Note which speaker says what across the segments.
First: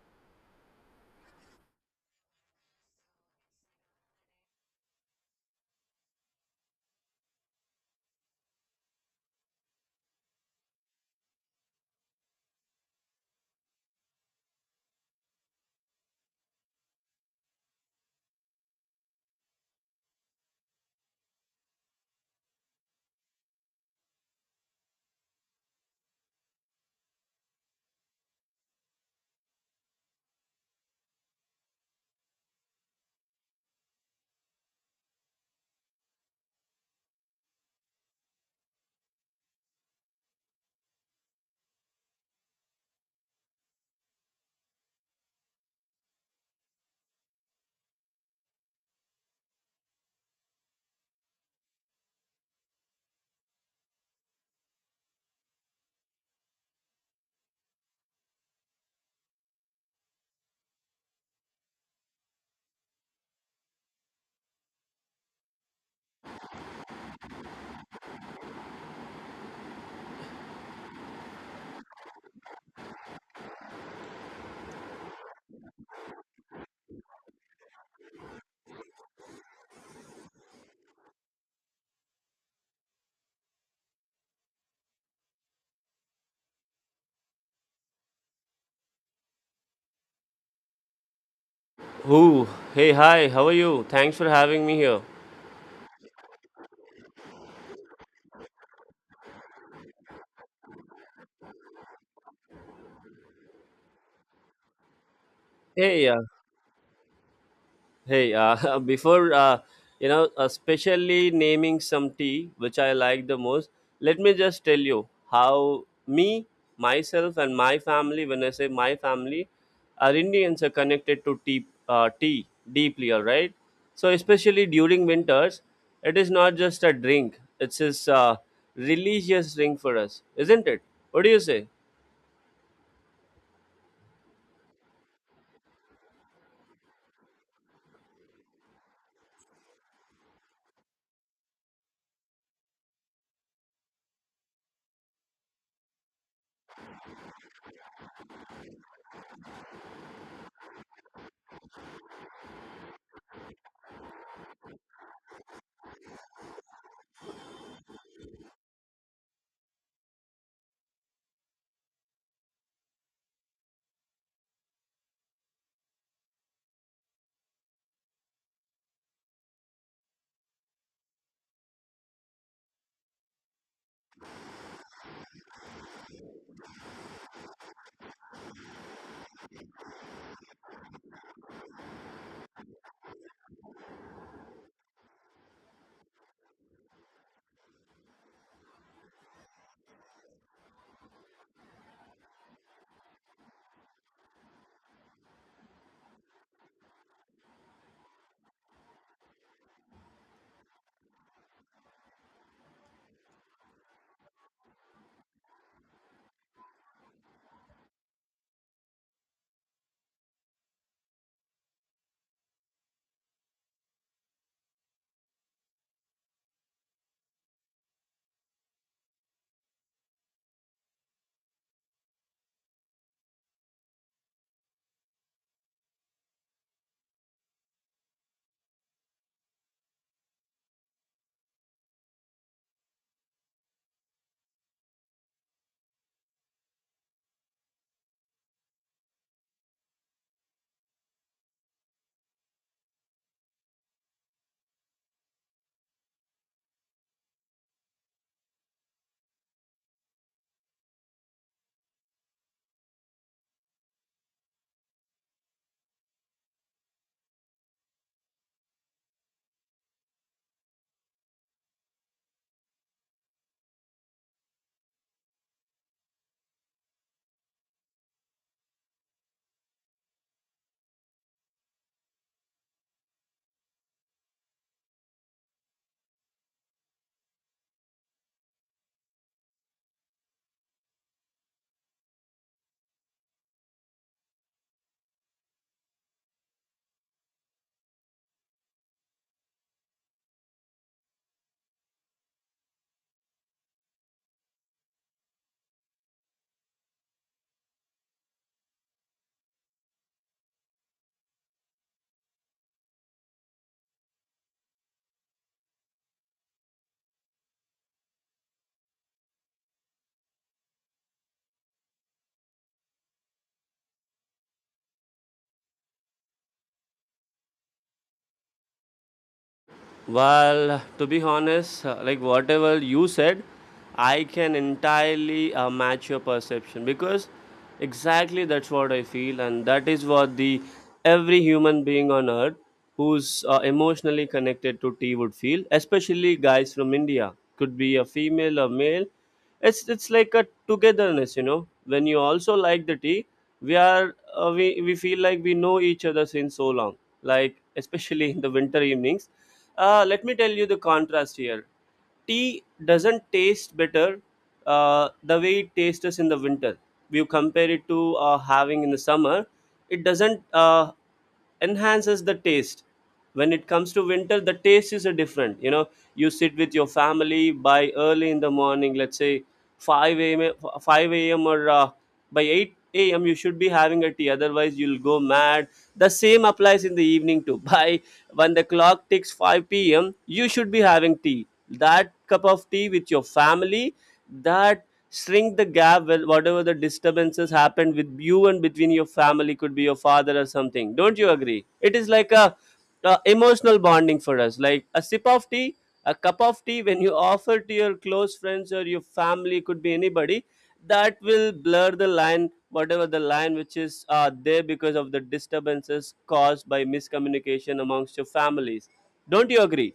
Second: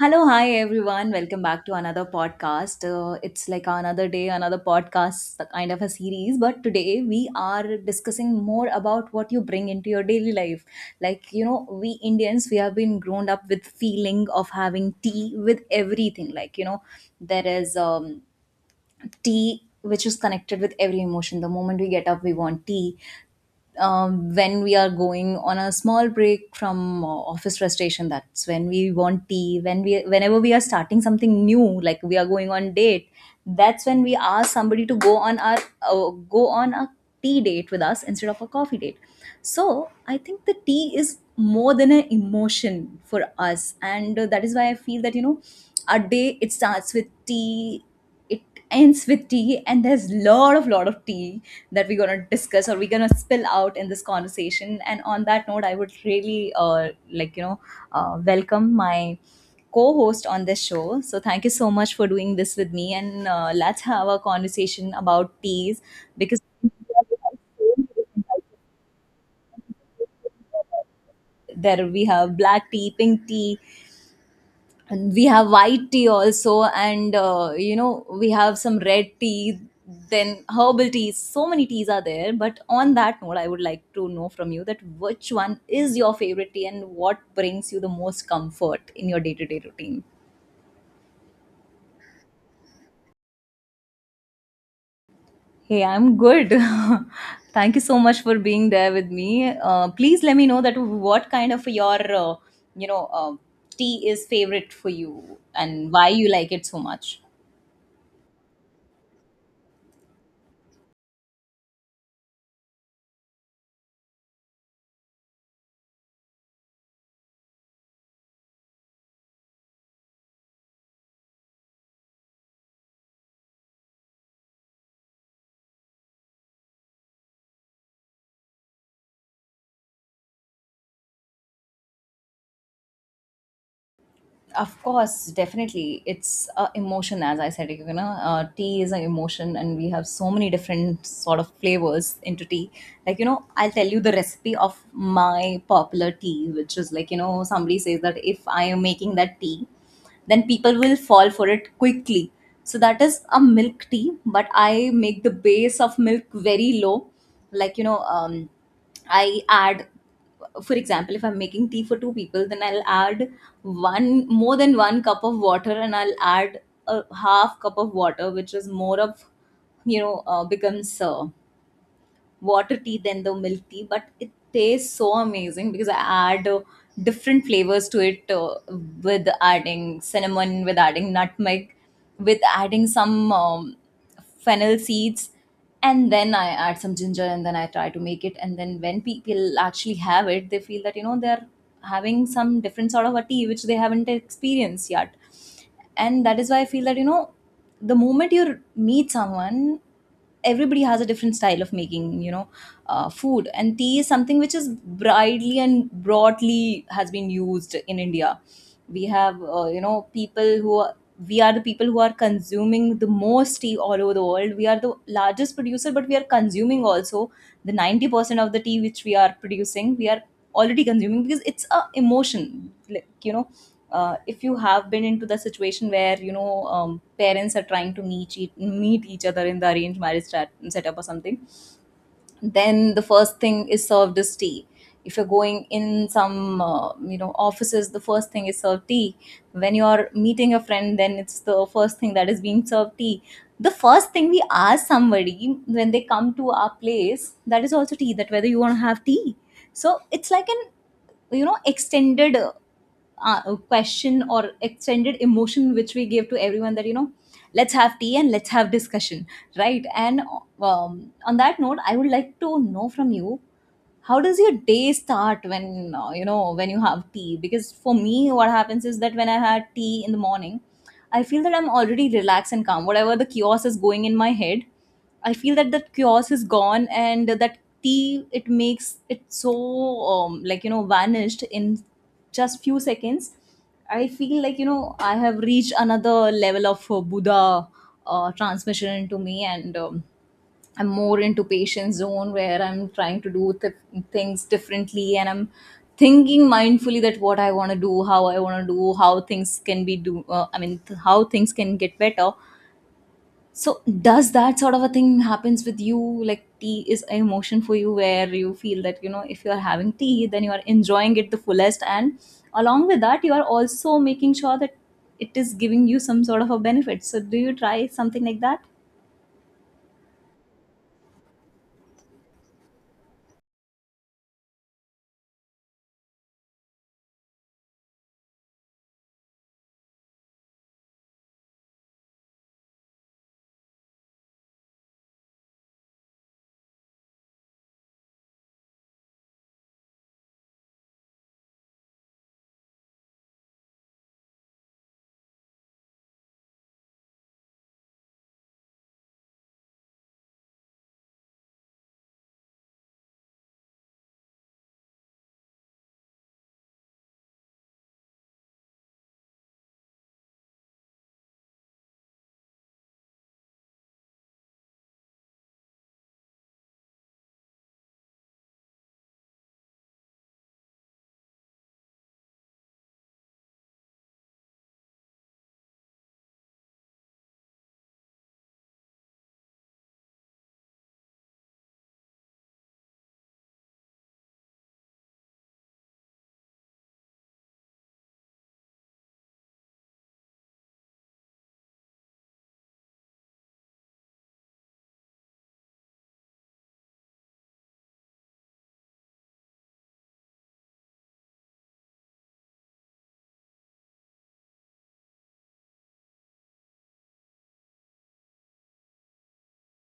Speaker 1: Hello, hi everyone. Welcome back to another podcast. It's like another day, another podcast kind of a series. But today we are discussing more about what you bring into your daily life. Like, you know, we Indians, we have been grown up with feeling of having tea with everything. Like, you know, there is tea which is connected with every emotion. The moment we get up we want tea. When we are going on a small break from office frustration, that's when we want tea. When we whenever we are starting something new, like we are going on date, that's when we ask somebody to go on a tea date with us instead of a coffee date. So I think the tea is more than an emotion for us, and that is why I feel that our day, it starts with tea. It ends with tea, and there's lot of tea that we're gonna discuss or we're gonna spill out in this conversation. And on that note, I would really welcome my co-host on this show. So thank you so much for doing this with me, and let's have a conversation about teas. Because there we have black tea, pink tea, and we have white tea also. And you know, we have some red tea, then herbal teas. So many teas are there, but on that note, I would like to know from you that which one is your favorite tea and what brings you the most comfort in your day-to-day routine.
Speaker 2: Who? Hey, hi. How are you? Thanks for having me here.
Speaker 1: Hey, I'm good. Thank you so much for being there with me. Please let me know that what kind of your you know uh, tea is favorite for you and why
Speaker 2: Hey,
Speaker 1: you like it so much.
Speaker 2: hey. Before especially naming some tea which I like the most. Let me just tell you how me, myself, and my family. When I say my family, our Indians are connected to tea deeply. All right. So especially during winters, it is not just a drink. It's a uh, religious drink for us, isn't it? What do you say?
Speaker 1: Of course, definitely. It's a emotion, as I said. You know, tea is an emotion, and we have so many different sort of flavors into tea. Like you know, I'll tell you the recipe of my popular tea, which is like you know, somebody says that if I am making that tea, then people will fall for it quickly. So that is a milk tea, but I make the base of milk very low, like you know, I add, for example, if I'm making tea for two people, then I'll add one more than one cup of water, and I'll add a half cup of water, which is more of, becomes water tea than the milk tea. But it tastes so amazing because I add different flavors to it, with adding cinnamon, with adding nutmeg, with adding some fennel seeds, and then I add some ginger, and then I try to make it. And then when people actually have it, they feel that you know they're having some different sort of a tea which they haven't experienced yet. And that is why I feel that you know the moment you meet someone, everybody has a different style of making, you know, food. And tea is something which is widely and broadly has been used in India. We have, you know, people who we are the people who are consuming the most tea all over the world. We are the largest producer, but we are consuming also the 90% of the tea which we are producing. We are already consuming because it's a emotion. Like, you know, if you have been into the situation where, you know, parents are trying to meet, meet each other in the setup or something, then the first thing is served is tea. If you're going in some you know offices, the first thing is served tea. When you are meeting a friend, then it's the first thing that is being served, tea. The first thing we ask somebody when they come to our place, that is also tea, that whether you want to have tea. So it's like an you know extended question or extended emotion which we gave to everyone, that you know let's have tea and let's have discussion, right? And on that note, I would like to know from you how does your day start when you know when you have tea. Because for me what happens is that when I had tea in the morning, I feel that I'm already relaxed and calm. Whatever the chaos is going in my head, I feel that that chaos is gone, and that tea, it makes it so like you know vanished in just few seconds. I feel like you know I have reached another level of Buddha transmission into me. And I'm more into patient zone where I'm trying to do things differently, and I'm thinking mindfully that what I want to do, how I want to do, how things can be do. How things can get better. So does that sort of a thing happens with you? Like tea is an emotion for you where you feel that you know if you are having tea, then you are enjoying it the fullest, and along with that, you are also making sure that it is giving you some sort of a benefit. So do you try something like that?
Speaker 2: Well, to be honest, like whatever you said, I can entirely match your perception, because exactly that's what I feel, and that is what the every human being on earth who's emotionally connected to tea would feel, especially guys from India. Could be a female or male. It's like a togetherness. When you also like the tea, we feel like we know each other since so long. Like especially in the winter evenings, let me tell you the contrast here. Tea doesn't taste better the way it tastes us in the winter. We compare it to having in the summer. It doesn't enhances the taste. When it comes to winter, the taste is a different. You know, you sit with your family by early in the morning. Let's say five a.m. five a.m. or by eight a.m. You should be having a tea. Otherwise, you'll go mad. The same applies in the evening too. By when the clock ticks 5 p.m., you should be having tea. That cup of tea with your family, that shrink the gap with whatever the disturbances happened with you and between your family. Could be your father or something. Don't you agree? It is like a emotional bonding for us, like a sip of tea, a cup of tea, when you offer to your close friends or your family, could be anybody, that will blur the line, whatever the line which is there, because of the disturbances caused by miscommunication amongst your families. Don't you agree?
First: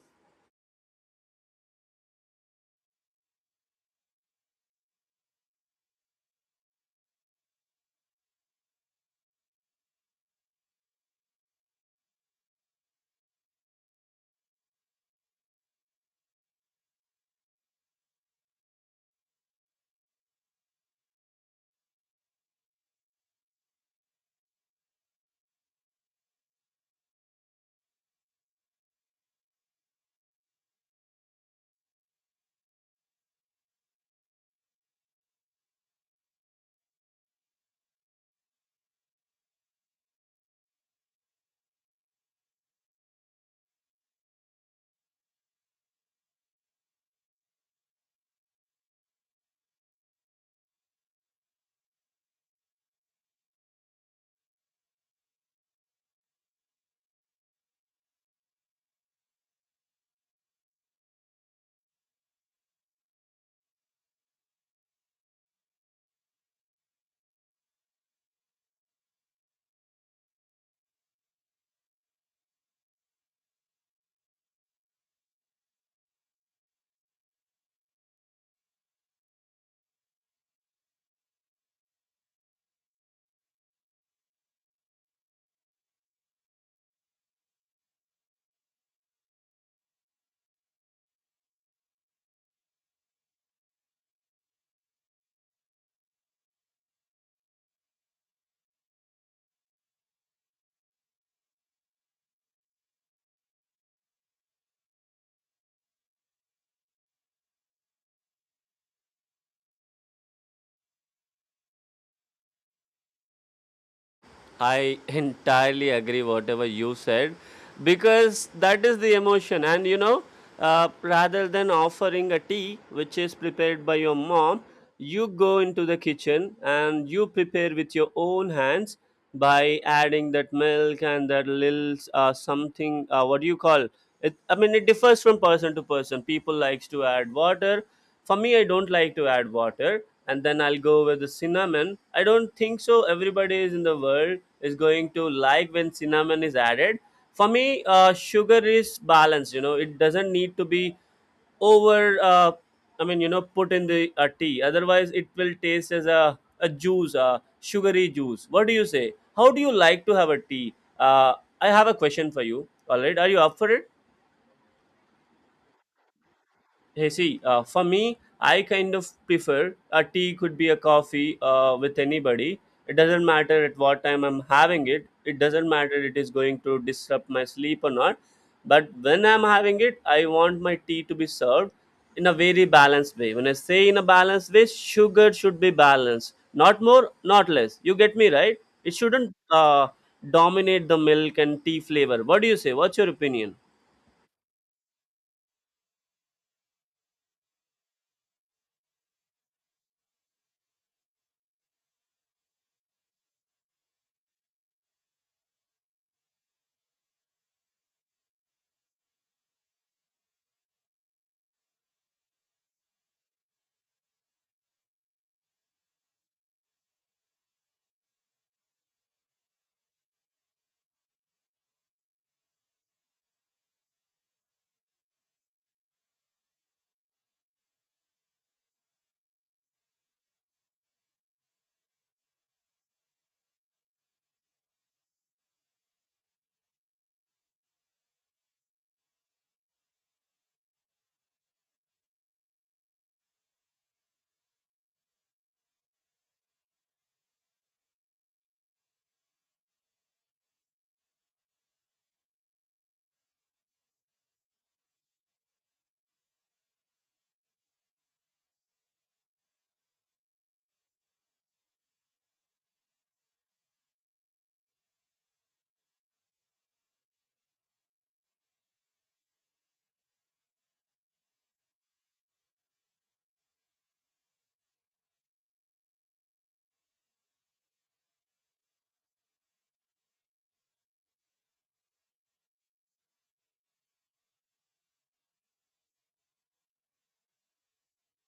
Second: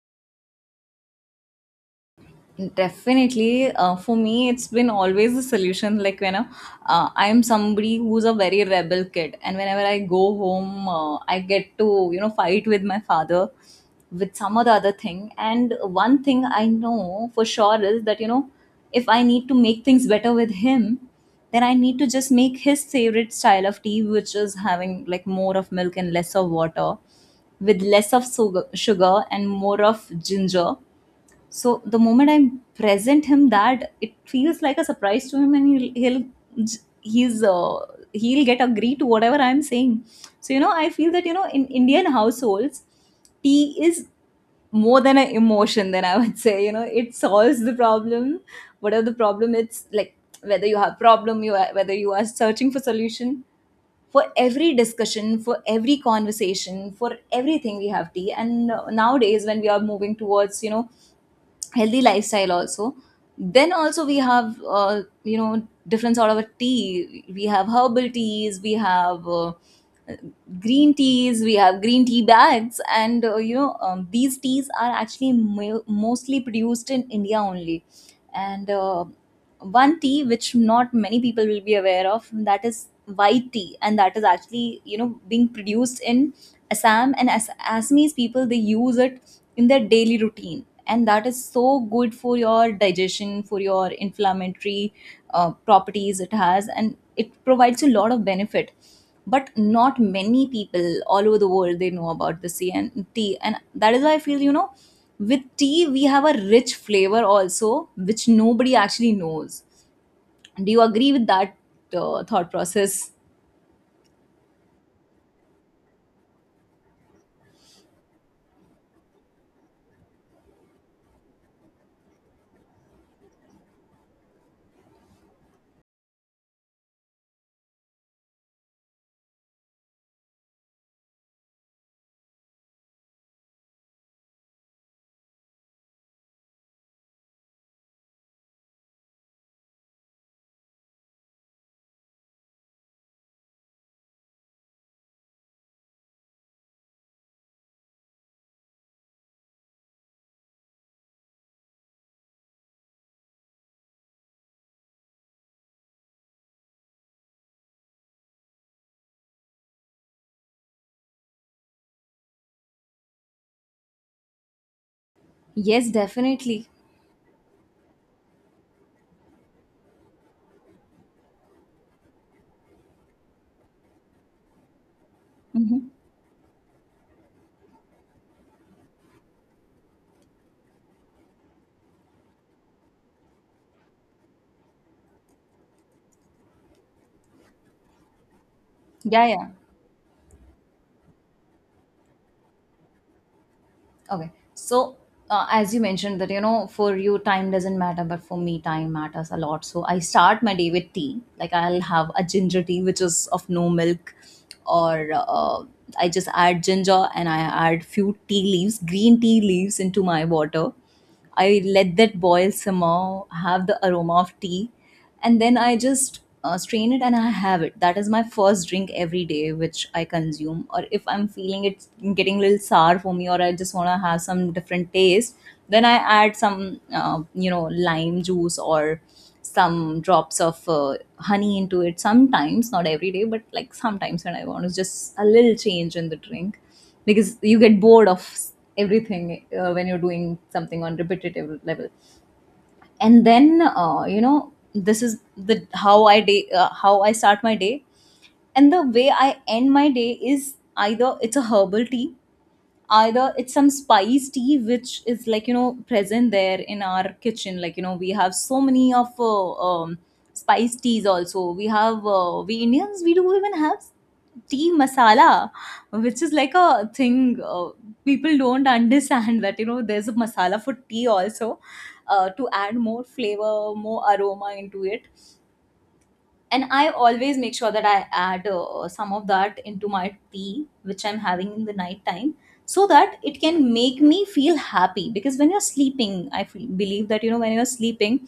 Speaker 1: Definitely, for me, it's been always a solution. I'm somebody who's a very rebel kid, and whenever I go home, I get to you know fight with my father with some or the other thing. And one thing I know for sure is that you know if I need to make things better with him, then I need to just make his favorite style of tea, which is having like more of milk and less of water, with less of sugar, sugar and more of ginger. So the moment I present him that, it feels like a surprise to him, and he's uh, he'll get agree to whatever I'm saying. So you know, I feel that you know, in Indian households, tea is more than an emotion. Then I would say, you know, it solves the problem, whatever the problem. It's like whether you have problem, whether you are searching for solution. For every discussion, for every conversation, for everything, we have tea. And nowadays, when we are moving towards, you know, healthy lifestyle also, then also we have you know different sort of a tea. We have herbal teas, we have green teas, we have green tea bags. And you know these teas are actually mostly produced in India only. And one tea which not many people will be aware of, that is white tea. And that is actually you know being produced in Assam. And as Assamese people, they use it in their daily routine, and that is so good for your digestion, for your inflammatory properties it has, and it provides you a lot of benefit. But not many people all over the world they know about the sea and tea. And that is why I feel you know with tea we have a rich flavor also, which nobody actually knows. Do you agree with that thought process?
Speaker 2: I entirely agree whatever you said, because that is the emotion, and rather than offering a tea which is prepared by your mom, you go into the kitchen and you prepare with your own hands, by adding that milk and that little, something, what do you call it? I mean, it differs from person to person. People likes to add water. For me, I don't like to add water, and then I'll go with the cinnamon. I don't think so. Everybody is in the world is going to like when cinnamon is added. For me, sugar is balanced. You know, it doesn't need to be over. I mean, put in the tea. Otherwise, it will taste as a juice, a sugary juice. What do you say? How do you like to have a tea? Uh, I have a question for you. All right, are you up for it?
Speaker 1: Yes, definitely.
Speaker 2: Hey, see, for me, I kind of prefer a tea, could be a coffee, with anybody. It doesn't matter at what time I'm having it. It doesn't
Speaker 1: Hmm.
Speaker 2: matter it is going to disrupt my sleep or not. But when I'm having it, I want my tea to be served in a very balanced way. When I say in a balanced way, sugar should be balanced, not more, not less. You get me right? It
Speaker 1: Yeah,
Speaker 2: shouldn't
Speaker 1: yeah.
Speaker 2: dominate the milk and tea flavor. What do you say? What's your opinion?
Speaker 1: Okay. So, as you mentioned that, you know, for you time doesn't matter, but for me time matters a lot. So, I start my day with tea. Like, I'll have a ginger tea, which is of no milk, or I just add ginger, and I add few tea leaves, green tea leaves into my water. I let that boil, simmer, have the aroma of tea, and then I just strain it and I have it. That is my first drink every day, which I consume. Or if I'm feeling it's getting a little sour for me, or I just want to have some different taste, then I add some, lime juice or some drops of honey into it sometimes, not every day, but like sometimes when I want. It's just a little change in the drink because you get bored of everything when you're doing something on repetitive level. And then this is the how I day how I start my day. And the way I end my day is either it's a herbal tea, either it's some spice tea which is like, you know, present there in our kitchen. Like, you know, we have so many of spice teas also. We have, we Indians, we do even have tea masala, which is like a thing, people don't understand that, you know, there's a masala for tea also, to add more flavor, more aroma into it. And I always make sure that I add some of that into my tea which I'm having in the night time, so that it can make me feel happy. Because when you're sleeping, I feel, believe that, you know, when you're sleeping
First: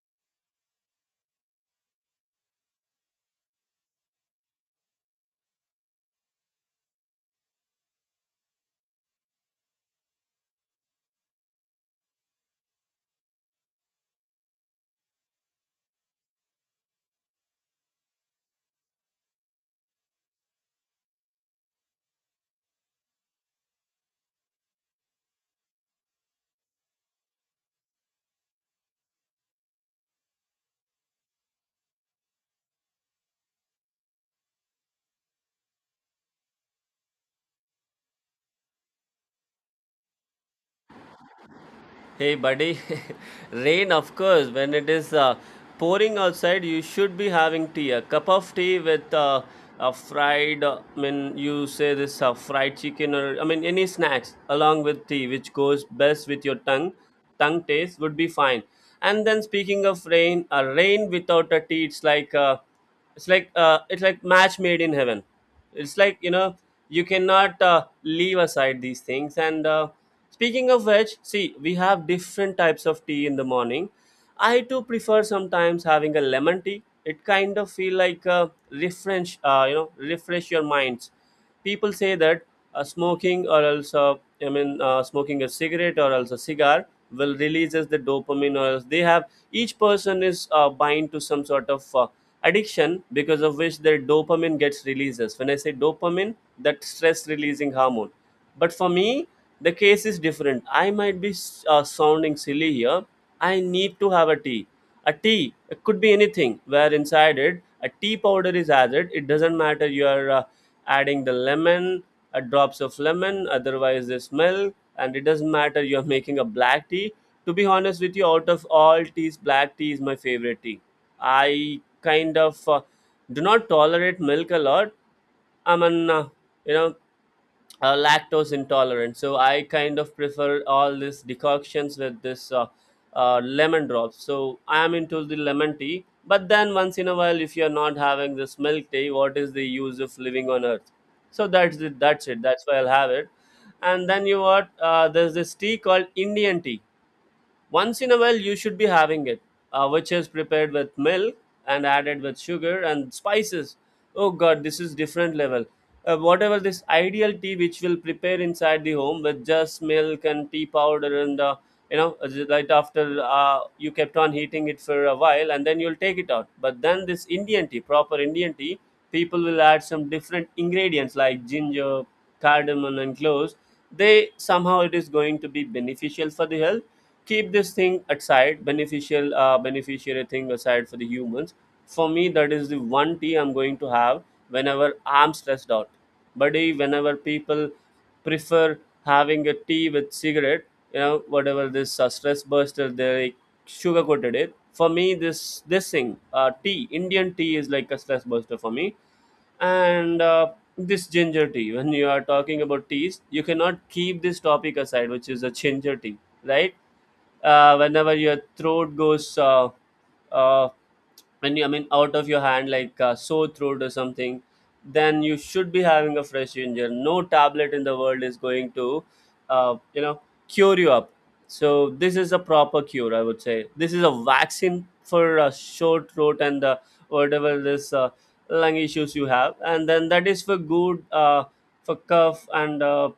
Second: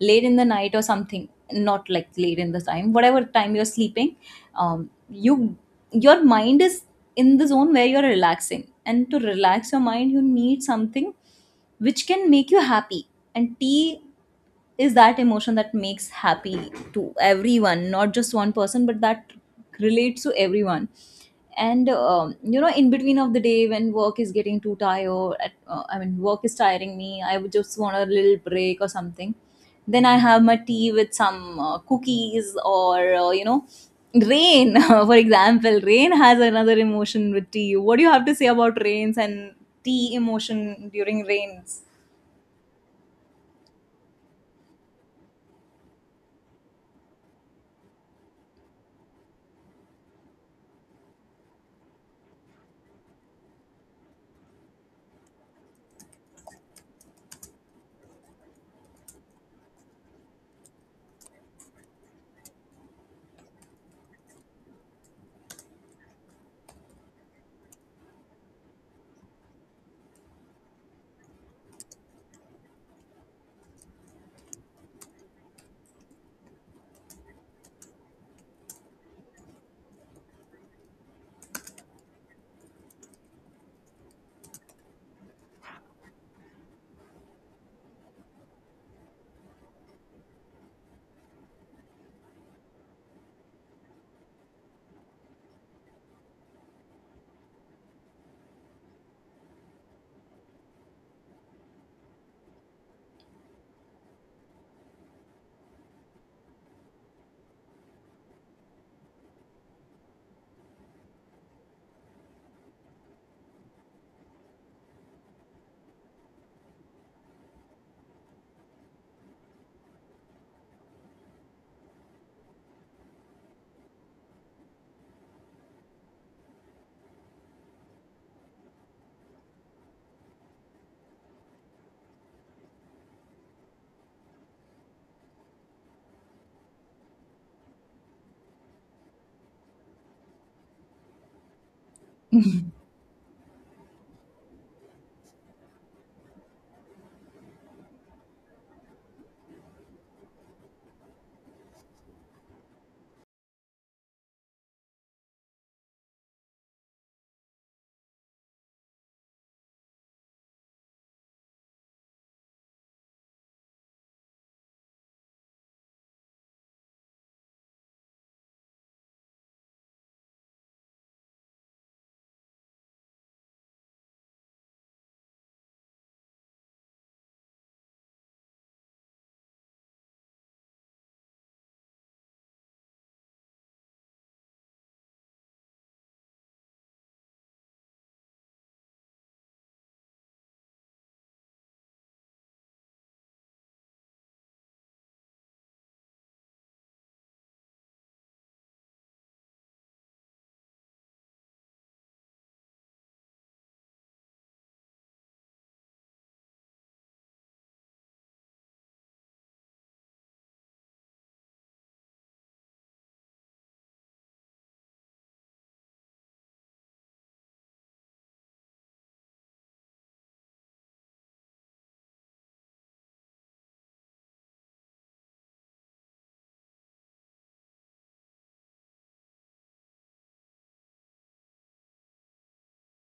Speaker 1: late in the night or something, not like late in the time, whatever time you're sleeping, you, your mind is in the zone where you're relaxing, and to relax your mind you need something which can make you happy. And tea is that emotion that makes happy to everyone, not just one person, but that relates to everyone. And you know, in between of the day when work is getting too tired at, I mean, work is tiring me, I would just want a little break or something. Then I have my tea with some cookies or you know, rain. For example, rain has another emotion with tea. What do you have to say about rains and tea emotion during rains?
Speaker 2: Hey, buddy. Rain, of course. When it is pouring outside, you should be having tea. A cup of tea with a fried, I mean, you say this fried chicken, or I mean, any snacks along with tea, which goes best with your tongue. Tongue taste would be fine. And then, speaking of rain, a rain without a tea, it's like match made in heaven. It's like, you cannot leave aside these things. And speaking of which, see, we have different types of tea in the morning. I too prefer sometimes having a lemon tea. It kind of feel like, refresh your minds. People say that smoking or else, I mean, smoking a cigarette or else a cigar will releases the dopamine, or else they have, each person is bind to some sort of addiction, because of which their dopamine gets releases. When I say dopamine, that stress releasing hormone. But for me, the case is different. I might be sounding silly here. I need to have a tea. A tea, it could be anything where inside it a tea powder is added. It doesn't matter your adding the lemon, drops of lemon, otherwise the smell, and it doesn't matter you're making a black tea. To be honest with you, out of all teas, black tea is my favorite tea. I kind of do not tolerate milk a lot. I'm an, you know, lactose intolerant. So I kind of prefer all these decoctions with this lemon drops. So I am into the lemon tea. But then once in a while, if you're not having this milk tea, what is the use of living on earth? So that's it. That's it. That's why I'll have it. And then you what? There's this tea called Indian tea. Once in a while, you should be having it, which is prepared with milk and added with sugar and spices. Oh God, this is different level. Whatever this ideal tea which will prepare inside the home with just milk and tea powder, and right after, you kept on heating it for a while and then you'll take it out. But then this Indian tea, proper Indian tea, people will add some different ingredients like ginger, cardamom, and cloves. They somehow it is going to be beneficial for the health. Keep this thing aside, beneficial beneficiary thing aside, for the humans. For me, that is the one tea I'm going to have whenever I'm stressed out, buddy. Whenever people prefer having a tea with cigarette, whatever this stress buster they sugar coated it, for me, this thing, tea Indian tea is like a stress buster for me. And this ginger tea, when you are talking about teas, you cannot keep this topic aside, which is a ginger tea, right? Whenever your throat goes, uh, when you, I mean, out of your hand, like sore throat or something, then you should be having a fresh ginger. No tablet in the world is going to uh, you know cure you up. So this is a proper cure, I would say. This is a vaccine for sore throat and whatever this lung issues you have, and then that is for good, for cough and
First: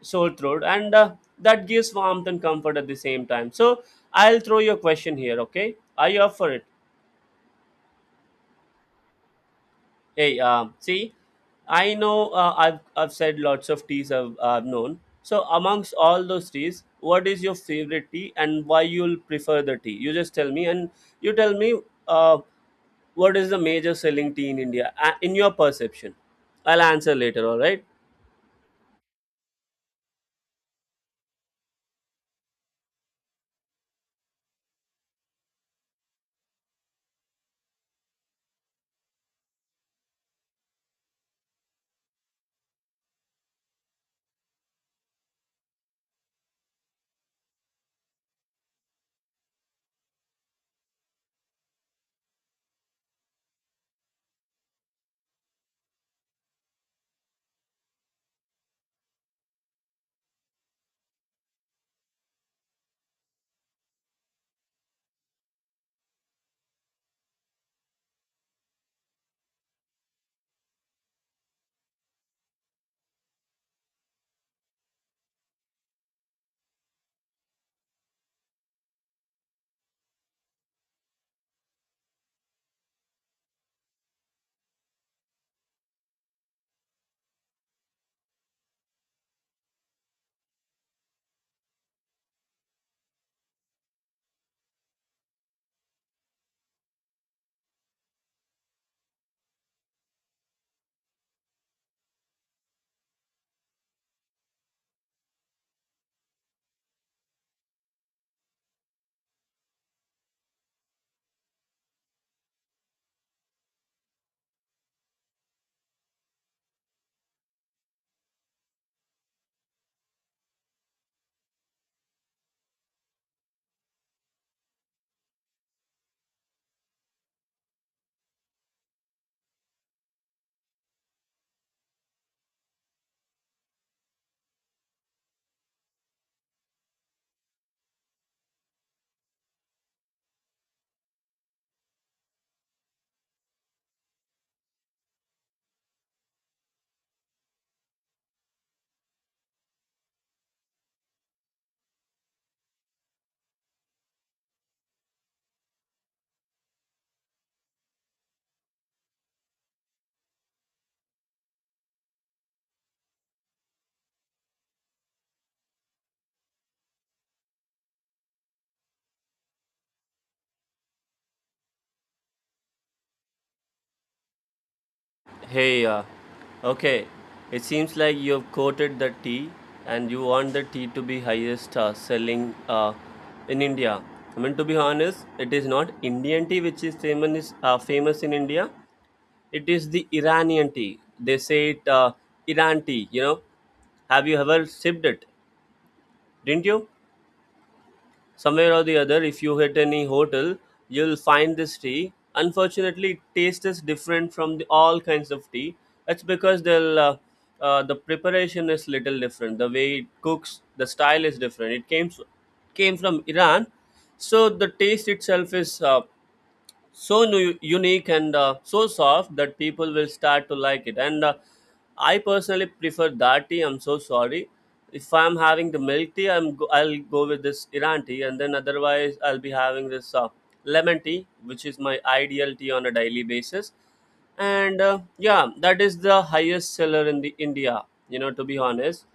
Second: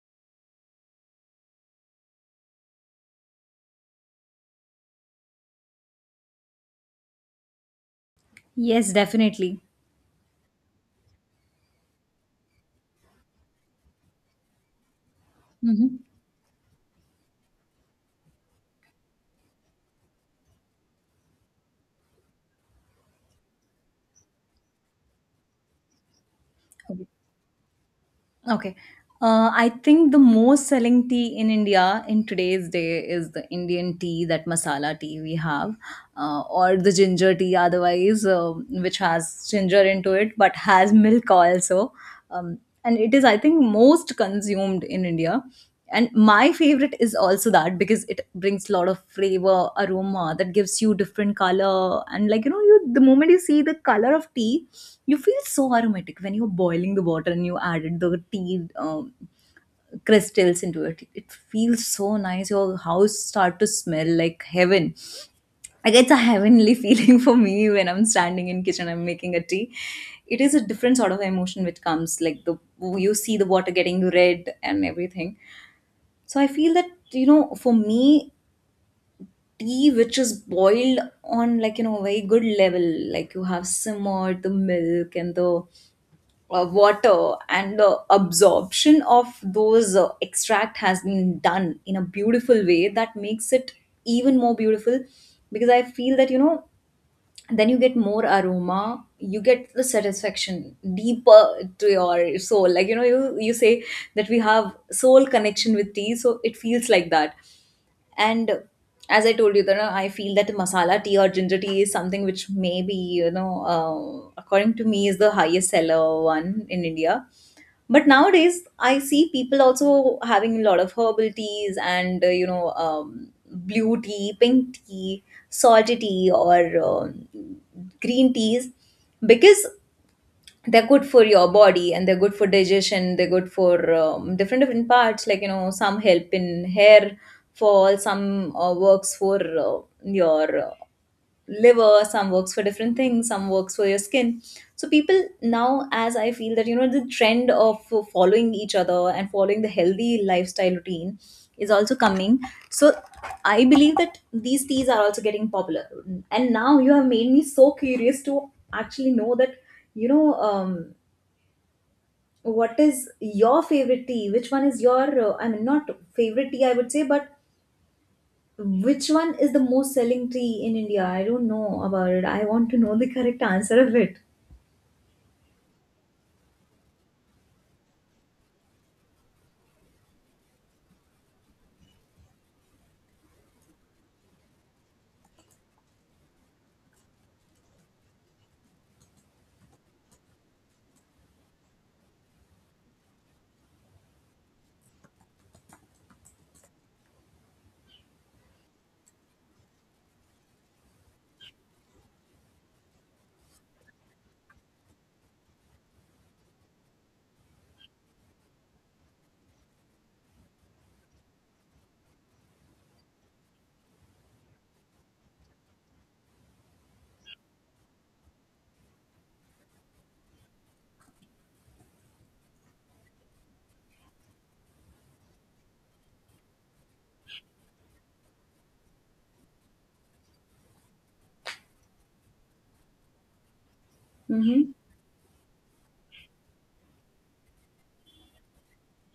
Speaker 2: soul throat and that gives warmth and comfort at the same time. So I'll throw you a question here. Okay, are you up for it?
Speaker 1: Yes, definitely.
Speaker 2: Hey, see, I know, I've, said lots of teas I've, known. So amongst
Speaker 1: Hmm.
Speaker 2: all those teas, what is your favorite tea, and why you'll prefer the tea, you just tell me. And you tell me uh, what is the major selling tea in India, in your perception? I'll
Speaker 1: Okay.
Speaker 2: answer later, all right?
Speaker 1: Okay. I think the most selling tea in India in today's day is the Indian tea, that masala tea we have, or the ginger tea, otherwise, um, which has ginger into it but has milk also. Um, and it is, I think, most consumed in India. And my favorite is also that, because it brings a lot of flavor, aroma, that gives you different color. And like, you know, you, the moment you see the color of tea, you feel so aromatic. When you're boiling the water and you added the tea crystals into it, it feels so nice. Your house start to smell like heaven. Like, it's a heavenly feeling for me when I'm standing in kitchen, I'm making a tea. It is a different sort of emotion which comes, like, the, you see the water getting red and everything. So I feel that, you know, for me, tea which is boiled on, like, you know, a very good level, like you have simmered the milk and the water and the absorption of those extract has been done in a beautiful way, that makes it even more beautiful. Because I feel that, you know, then you get more aroma, you get the satisfaction deeper to your soul. Like, you know, you say that we have soul connection with tea, so it feels like that. And as I told you that, I feel that masala tea or ginger tea is something which, maybe, you know, according to me, is the highest seller one in India. But nowadays, I see people also having a lot of herbal teas and, you know, blue tea, pink tea, salty tea, or um, green teas, because they're good for your body and they're good for digestion. They're good for different different parts, like, you know, some help in hair fall, some works for your liver, some works for different things, some works for your skin. So people now, as I feel that, you know, the trend of following each other and following the healthy lifestyle routine is also coming. So I believe that these teas are also getting popular. And now you have made me so curious to actually know that, you know, um, what is your favorite tea, which one is your I mean, not favorite tea, I would say, but which one is the most selling tea in India? I don't know about it. I want to know the correct answer of it.
Speaker 2: Hey, okay. It seems like you've quoted the tea, and you want the tea to be highest selling, in India. I mean, to be honest, it is not Indian tea which is famous in India. It is the Iranian tea. They say it, Iran tea. Have you ever sipped it? Didn't you? Somewhere or the other, if you hit any hotel, you'll find this tea. Unfortunately, it tastes is different from the, all kinds of tea. That's because they'll the preparation is little different. The way it cooks, the style is different. Came from Iran. So the taste itself is so unique and so soft that people will start to like it, and I personally prefer that tea. I'm so sorry. If I'm having the milk tea, I'll go with this Iran tea, and then otherwise I'll be having this lemon tea, which is my ideal tea on a daily basis.
Speaker 1: Mm-hmm.
Speaker 2: And yeah, that is the highest seller in the India, you know, to be honest.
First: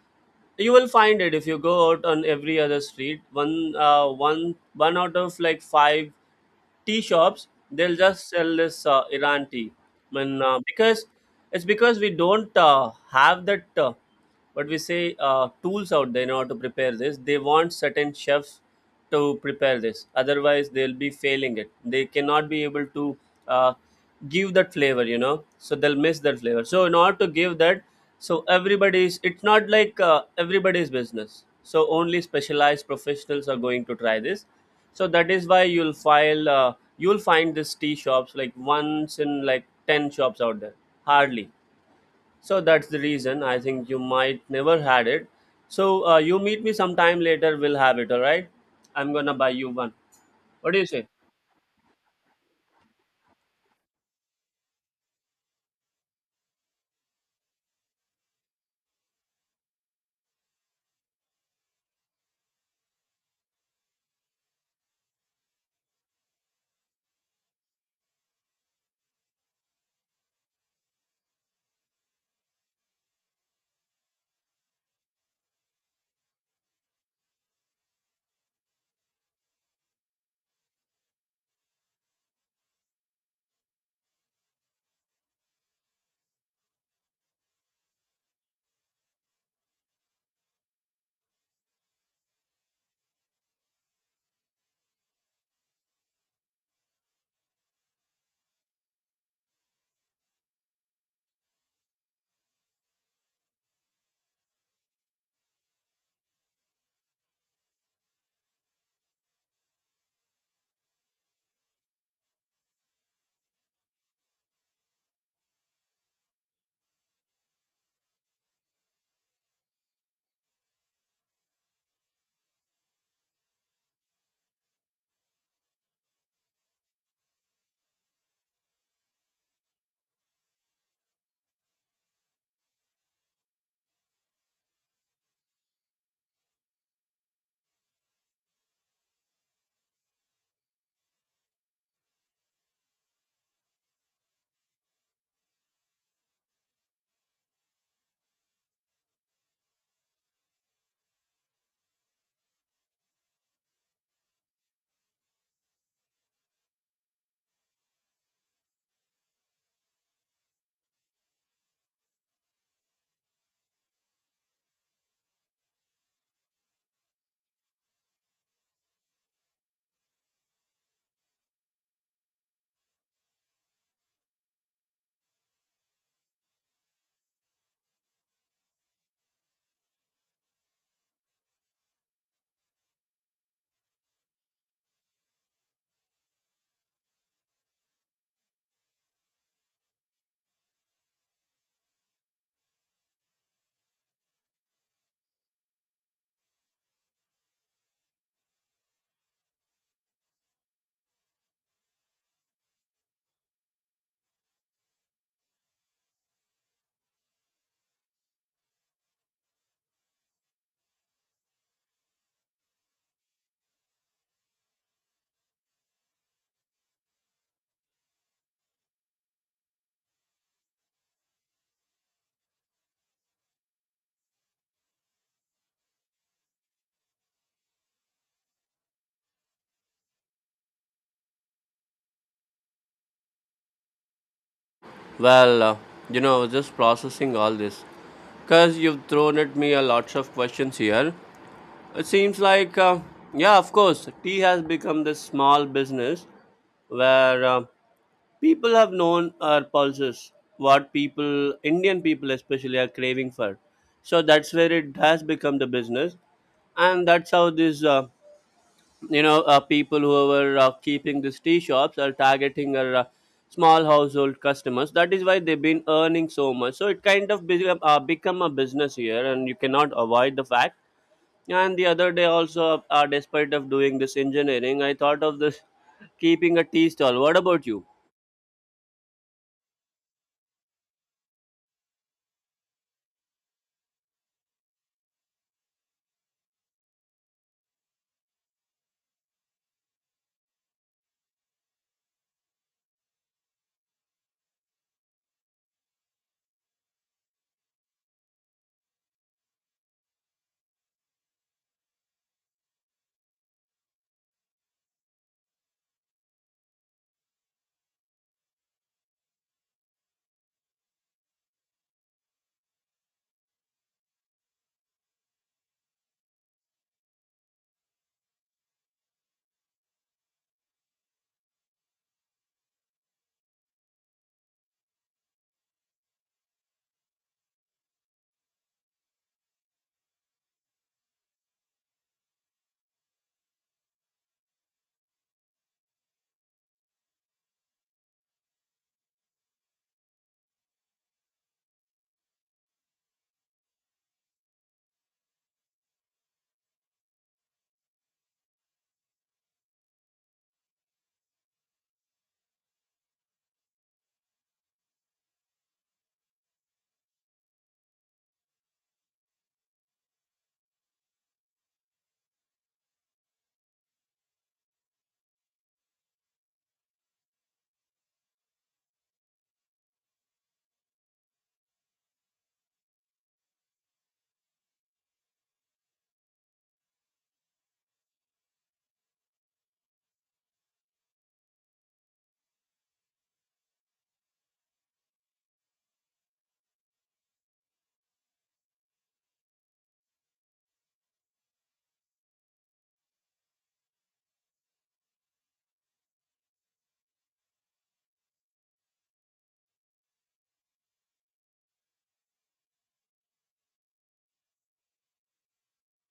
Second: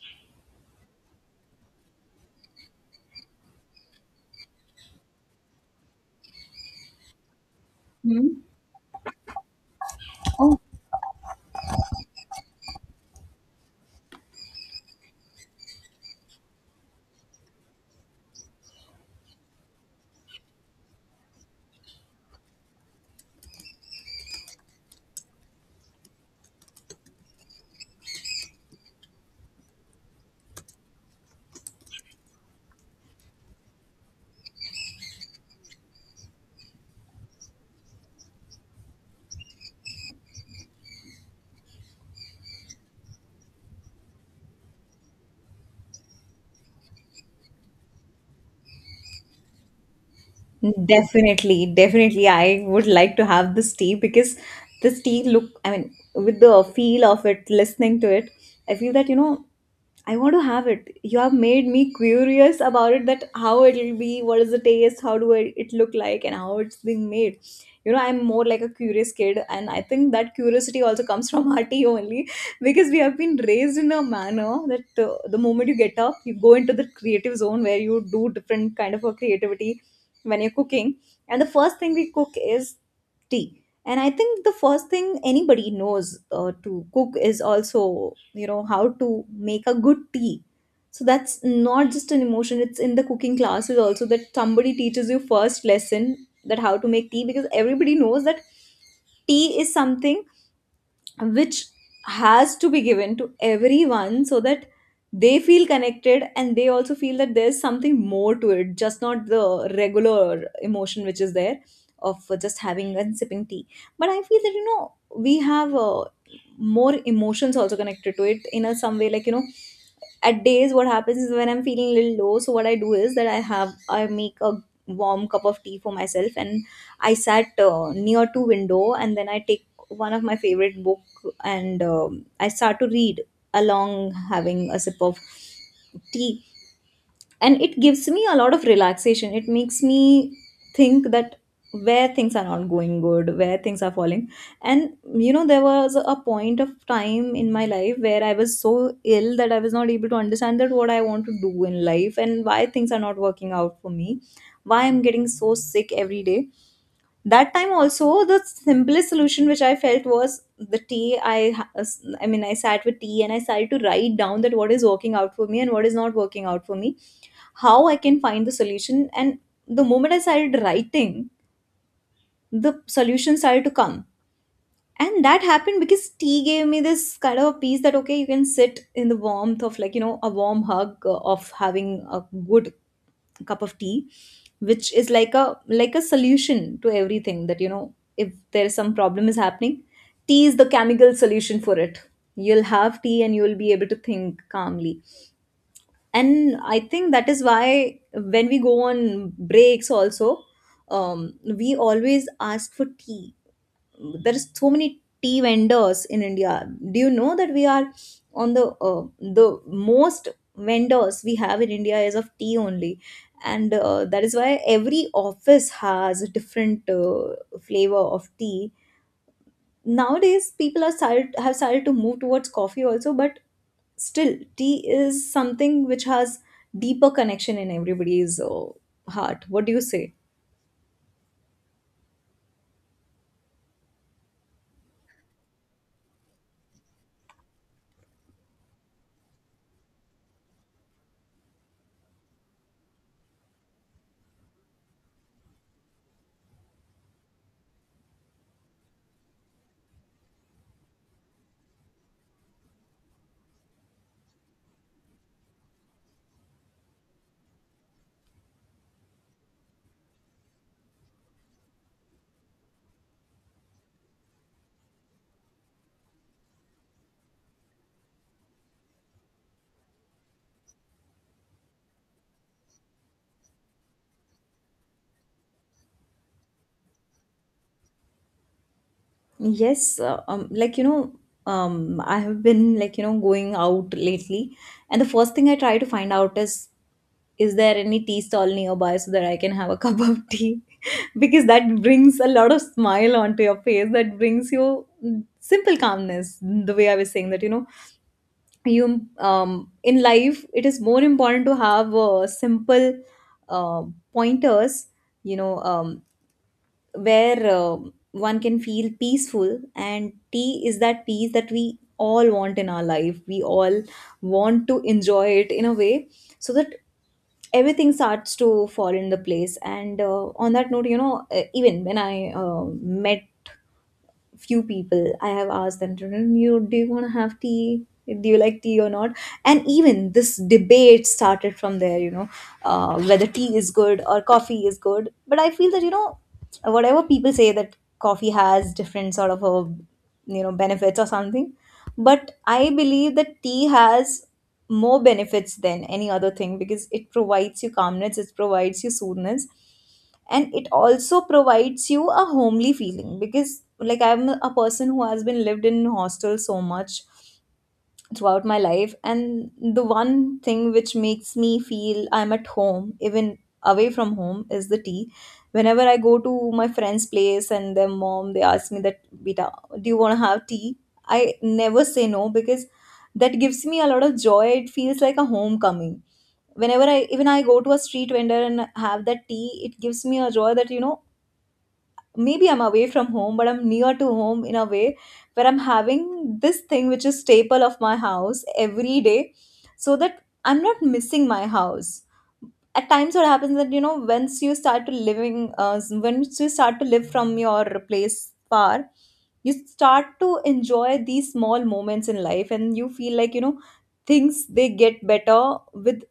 Speaker 2: You will find it. If you go out on every other street, one one out of like five tea shops, they'll
Speaker 1: Hmm.
Speaker 2: just sell this Iran tea. I mean,
Speaker 1: Oh.
Speaker 2: because it's because we don't have that what we say tools out there in order to prepare this. They want certain chefs to prepare this, otherwise they'll be failing it. They cannot be able to uh, give that flavor, you know, so they'll miss that flavor. So in order to give that, so everybody's, it's not like everybody's business, so only specialized professionals are going to try this. So that is why you'll find this tea shops like once in like 10 shops out there, hardly. So that's the reason I think you might never had it. So you meet me sometime later, we'll have it, all right? I'm gonna buy you one. What do you say?
Speaker 1: Definitely, definitely. I would like to have this tea because this tea look, I mean, with the feel of it, listening to it, I feel that, you know, I want to have it. You have made me curious about it, that how it'll be, what is the taste, how do I, it look like, and how it's being made. You know, I'm more like a curious kid, and I think that curiosity also comes from our tea only, because we have been raised in a manner that the moment you get up, you go into the creative zone where you do different kind of a creativity when you're cooking. And the first thing we cook is tea. And I think the first thing anybody knows to cook is also, you know, how to make a good tea. So that's not just an emotion, it's in the cooking classes also that somebody teaches you first lesson, that how to make tea, because everybody knows that tea is something which has to be given to everyone, so that they feel connected and they also feel that there's something more to it, just not the regular emotion which is there, of just having and sipping tea. But I feel that, you know, we have more emotions also connected to it in a some way. Like, you know, at days what happens is, when I'm feeling a little low, so what I do is that I have, I make a warm cup of tea for myself, and I sat near to window, and then I take one of my favorite book, and I start to read along having a sip of tea. And it gives me a lot of relaxation. It makes me think that where things are not going good, where things are falling. And you know, there was a point of time in my life where I was so ill that I was not able to understand that what I want to do in life and why things are not working out for me, why I'm getting so sick every day. That time also, the simplest solution which I felt was the tea. I mean, I sat with tea and I started to write down that what is working out for me and what is not working out for me, how I can find the solution. And the moment I started writing, the solution started to come. And that happened because tea gave me this kind of peace, that okay, you can sit in the warmth of, like, you know, a warm hug of having a good cup of tea, which is like a, like a solution to everything. That you know, if there's some problem is happening, tea is the chemical solution for it. You'll have tea and you'll be able to think calmly. And I think that is why when we go on breaks also, we always ask for tea. There is so many tea vendors in India. Do you know that we are on the most vendors we have in India is of tea only, and that is why every office has a different flavor of tea. Nowadays, people are started, have started to move towards coffee also, but still, tea is something which has deeper connection in everybody's heart. What do you say?
Speaker 2: Well, you know, I was just processing all this because you've thrown at me a lots of questions here. It seems like, yeah, of course, tea has become this small business where people have known our pulses, what people, Indian people especially, are craving for. So that's where it has become the business, and that's how these, you know, people who are keeping these tea shops are targeting our small household customers. That is why they've been earning so much. So it kind of become, become a business here, and you cannot avoid the fact. And the other day also, despite of doing this engineering, I thought of this keeping a tea stall. What about you?
Speaker 1: Yes, like, you know, I have been, like, you know, going out lately, and the first thing I try to find out is there any tea stall nearby so that I can have a cup of tea? Because that brings a lot of smile onto your face. That brings you, mm, simple calmness. The way I was saying that, you know, you, in life it is more important to have simple uh, pointers. You know, where um, one can feel peaceful. And tea is that peace that we all want in our life. We all want to enjoy it in a way so that everything starts to fall into place. And on that note, you know, even when I met few people, I have asked them to, you, do you want to have tea, do you like tea or not. And even this debate started from there, you know, whether tea is good or coffee is good. But I feel that, you know, whatever people say that coffee has different sort of a, you know, benefits or something, but I believe that tea has more benefits than any other thing, because it provides you calmness, it provides you soothness, and it also provides you a homely feeling. Because like, I'm a person who has been lived in hostel so much throughout my life, and the one thing which makes me feel I'm at home, even away from home, is the tea. Whenever I go to my friend's place and their mom, they ask me that, beta, do you want to have tea, I never say no, because that gives me a lot of joy. It feels like a homecoming. Whenever I, even I go to a street vendor and have that tea, it gives me a joy that, you know, maybe I'm away from home, but I'm near to home in a way, where I'm having this thing which is staple of my house every day, so that I'm not missing my house. At times what happens that, you know, once you start to living, once you start to live from your place far, you start to enjoy these small moments in life, and you feel like, you know, things, they get better with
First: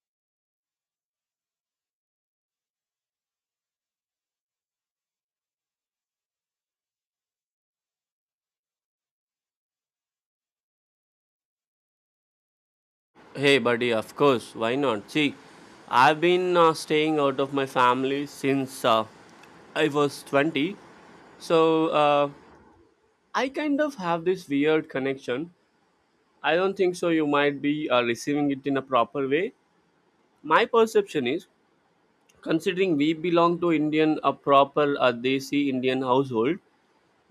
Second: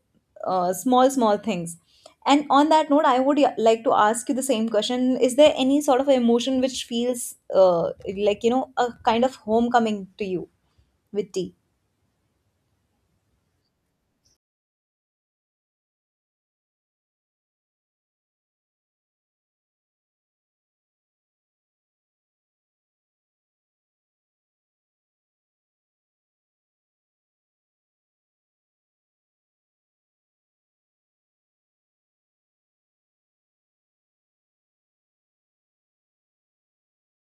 Speaker 1: small small things. And on that note, I would like to ask you the same question. Is there any sort of emotion which feels like, you know, a kind of homecoming to you with tea?
Speaker 2: Hey, buddy, of course, why not? See, I've been staying out of my family since I was 20, so I kind of have this weird connection. I don't think so, you might be receiving it in a proper way. My perception is, considering we belong to Indian, a proper Desi Indian household,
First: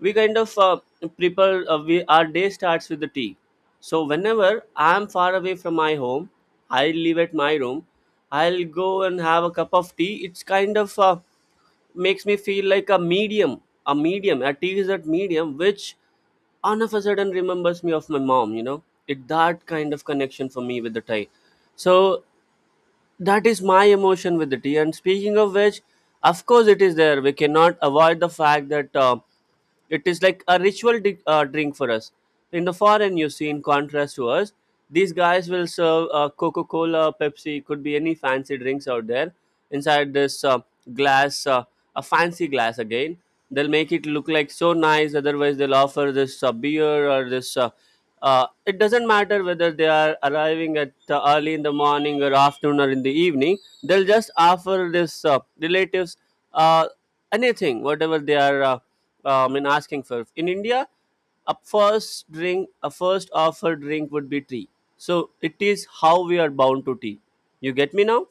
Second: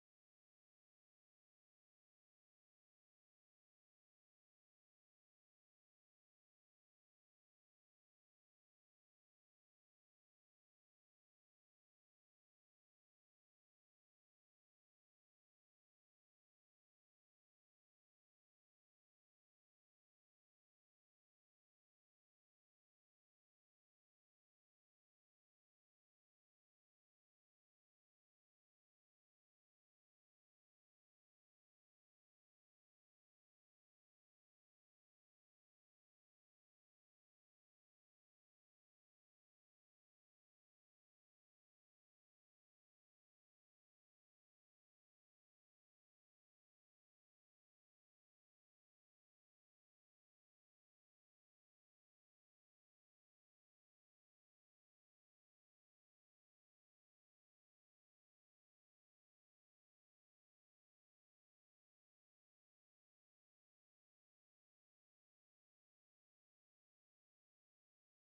Speaker 2: we kind of prepare we our day starts with the tea. So whenever I'm far away from my home, I live at my room, I'll go and have a cup of tea. It's kind of makes me feel like a medium. A tea is that medium which all of a sudden remembers me of my mom, you know. It that kind of connection for me with the tea. So that is my emotion with the tea, and speaking of which, of course it is there. We cannot avoid the fact that it is like a ritual drink for us. In the foreign, you see, in contrast to us, these guys will serve Coca-Cola, Pepsi, could be any fancy drinks out there inside this glass a fancy glass again. They'll make it look like so nice. Otherwise, they'll offer this beer or this it doesn't matter whether they are arriving at early in the morning or afternoon or in the evening. They'll just offer this relatives uh, anything whatever they are I asking for. In India, a first drink, a first offered drink would be tea. So it is how we are bound to tea. You get me now?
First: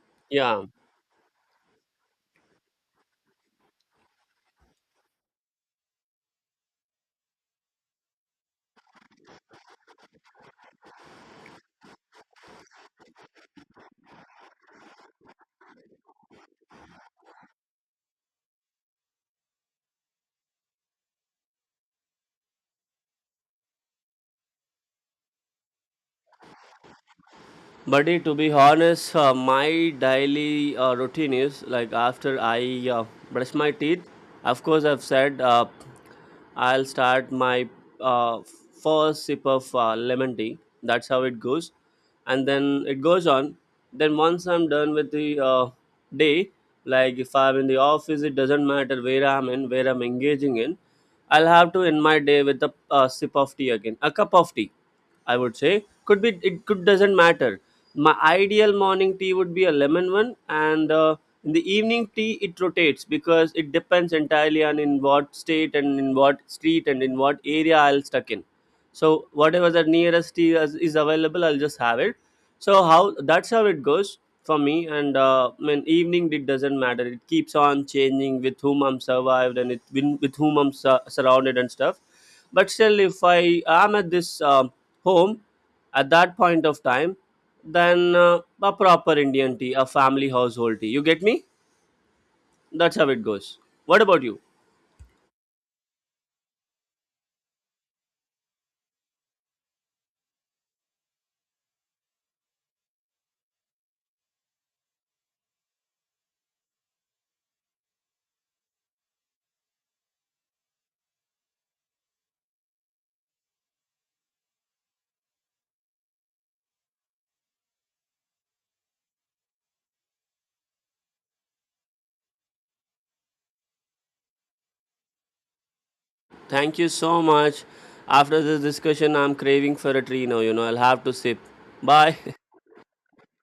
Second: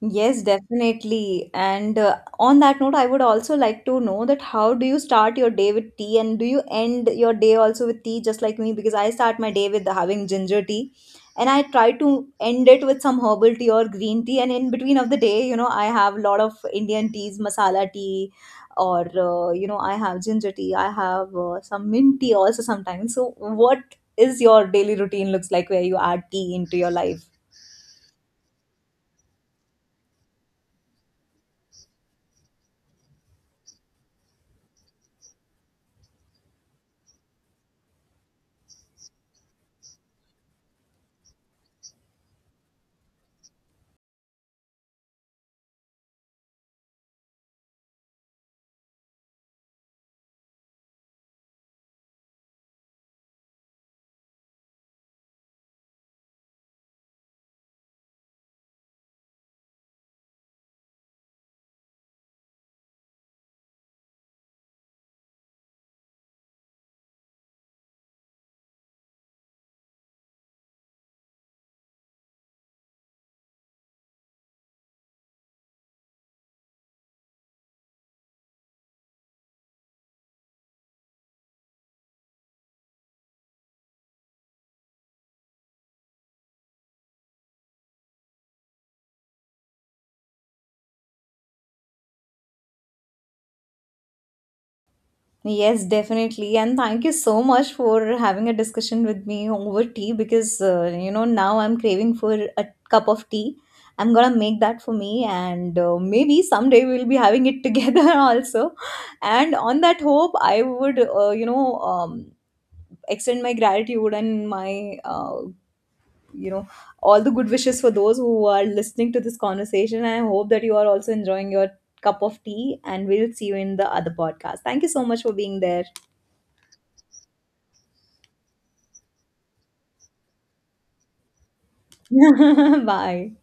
Speaker 1: Yes,
Speaker 2: Yeah.
Speaker 1: definitely. And on that note, I would also like to know that how do you start your day with tea, and do you end your day also with tea just like me? Because I start my day with having ginger tea, and I try to end it with some herbal tea or green tea. And in between of the day, you know, I have a lot of Indian teas, masala tea, or, you know, I have ginger tea, I have some mint tea also sometimes. So what is your daily routine looks like where you add tea into your life?
Speaker 2: Buddy, to be honest, my daily routine is like after I brush my teeth, of course, I've said I'll start my uh, first sip of lemon tea. That's how it goes. And then it goes on. Then once I'm done with the day, like if I'm in the office, it doesn't matter where I'm in, where I'm engaging in, I'll have to end my day with a sip of tea again, a cup of tea, I would say. Could be it could doesn't matter. My ideal morning tea would be a lemon one, and in the evening tea it rotates because it depends entirely on in what state and in what street and in what area I'll stuck in. So whatever the nearest tea is available, I'll just have it. So how that's how it goes for me. And I mean, evening it doesn't matter. It keeps on changing with whom I'm survived and it with whom surrounded and stuff. But still, if I am at this home at that point of time, then a proper Indian tea, a family household tea, you get me? That's how it goes. What about you?
Speaker 1: Yes, definitely. And thank you so much for having a discussion with me over tea, because, you know, now I'm craving for a cup of tea. I'm gonna make that for me, and maybe someday we'll be having it together also. And on that hope, I would, you know, extend my gratitude and my, you know, all the good wishes for those who are listening to this conversation. And I hope that you are also enjoying your cup of tea, and we'll see you in the other podcast. Thank you so much for being there.
Speaker 2: Thank you so much. After this discussion, I'm craving for a tree now, you know. I'll have to sip. Bye.
Speaker 1: Bye.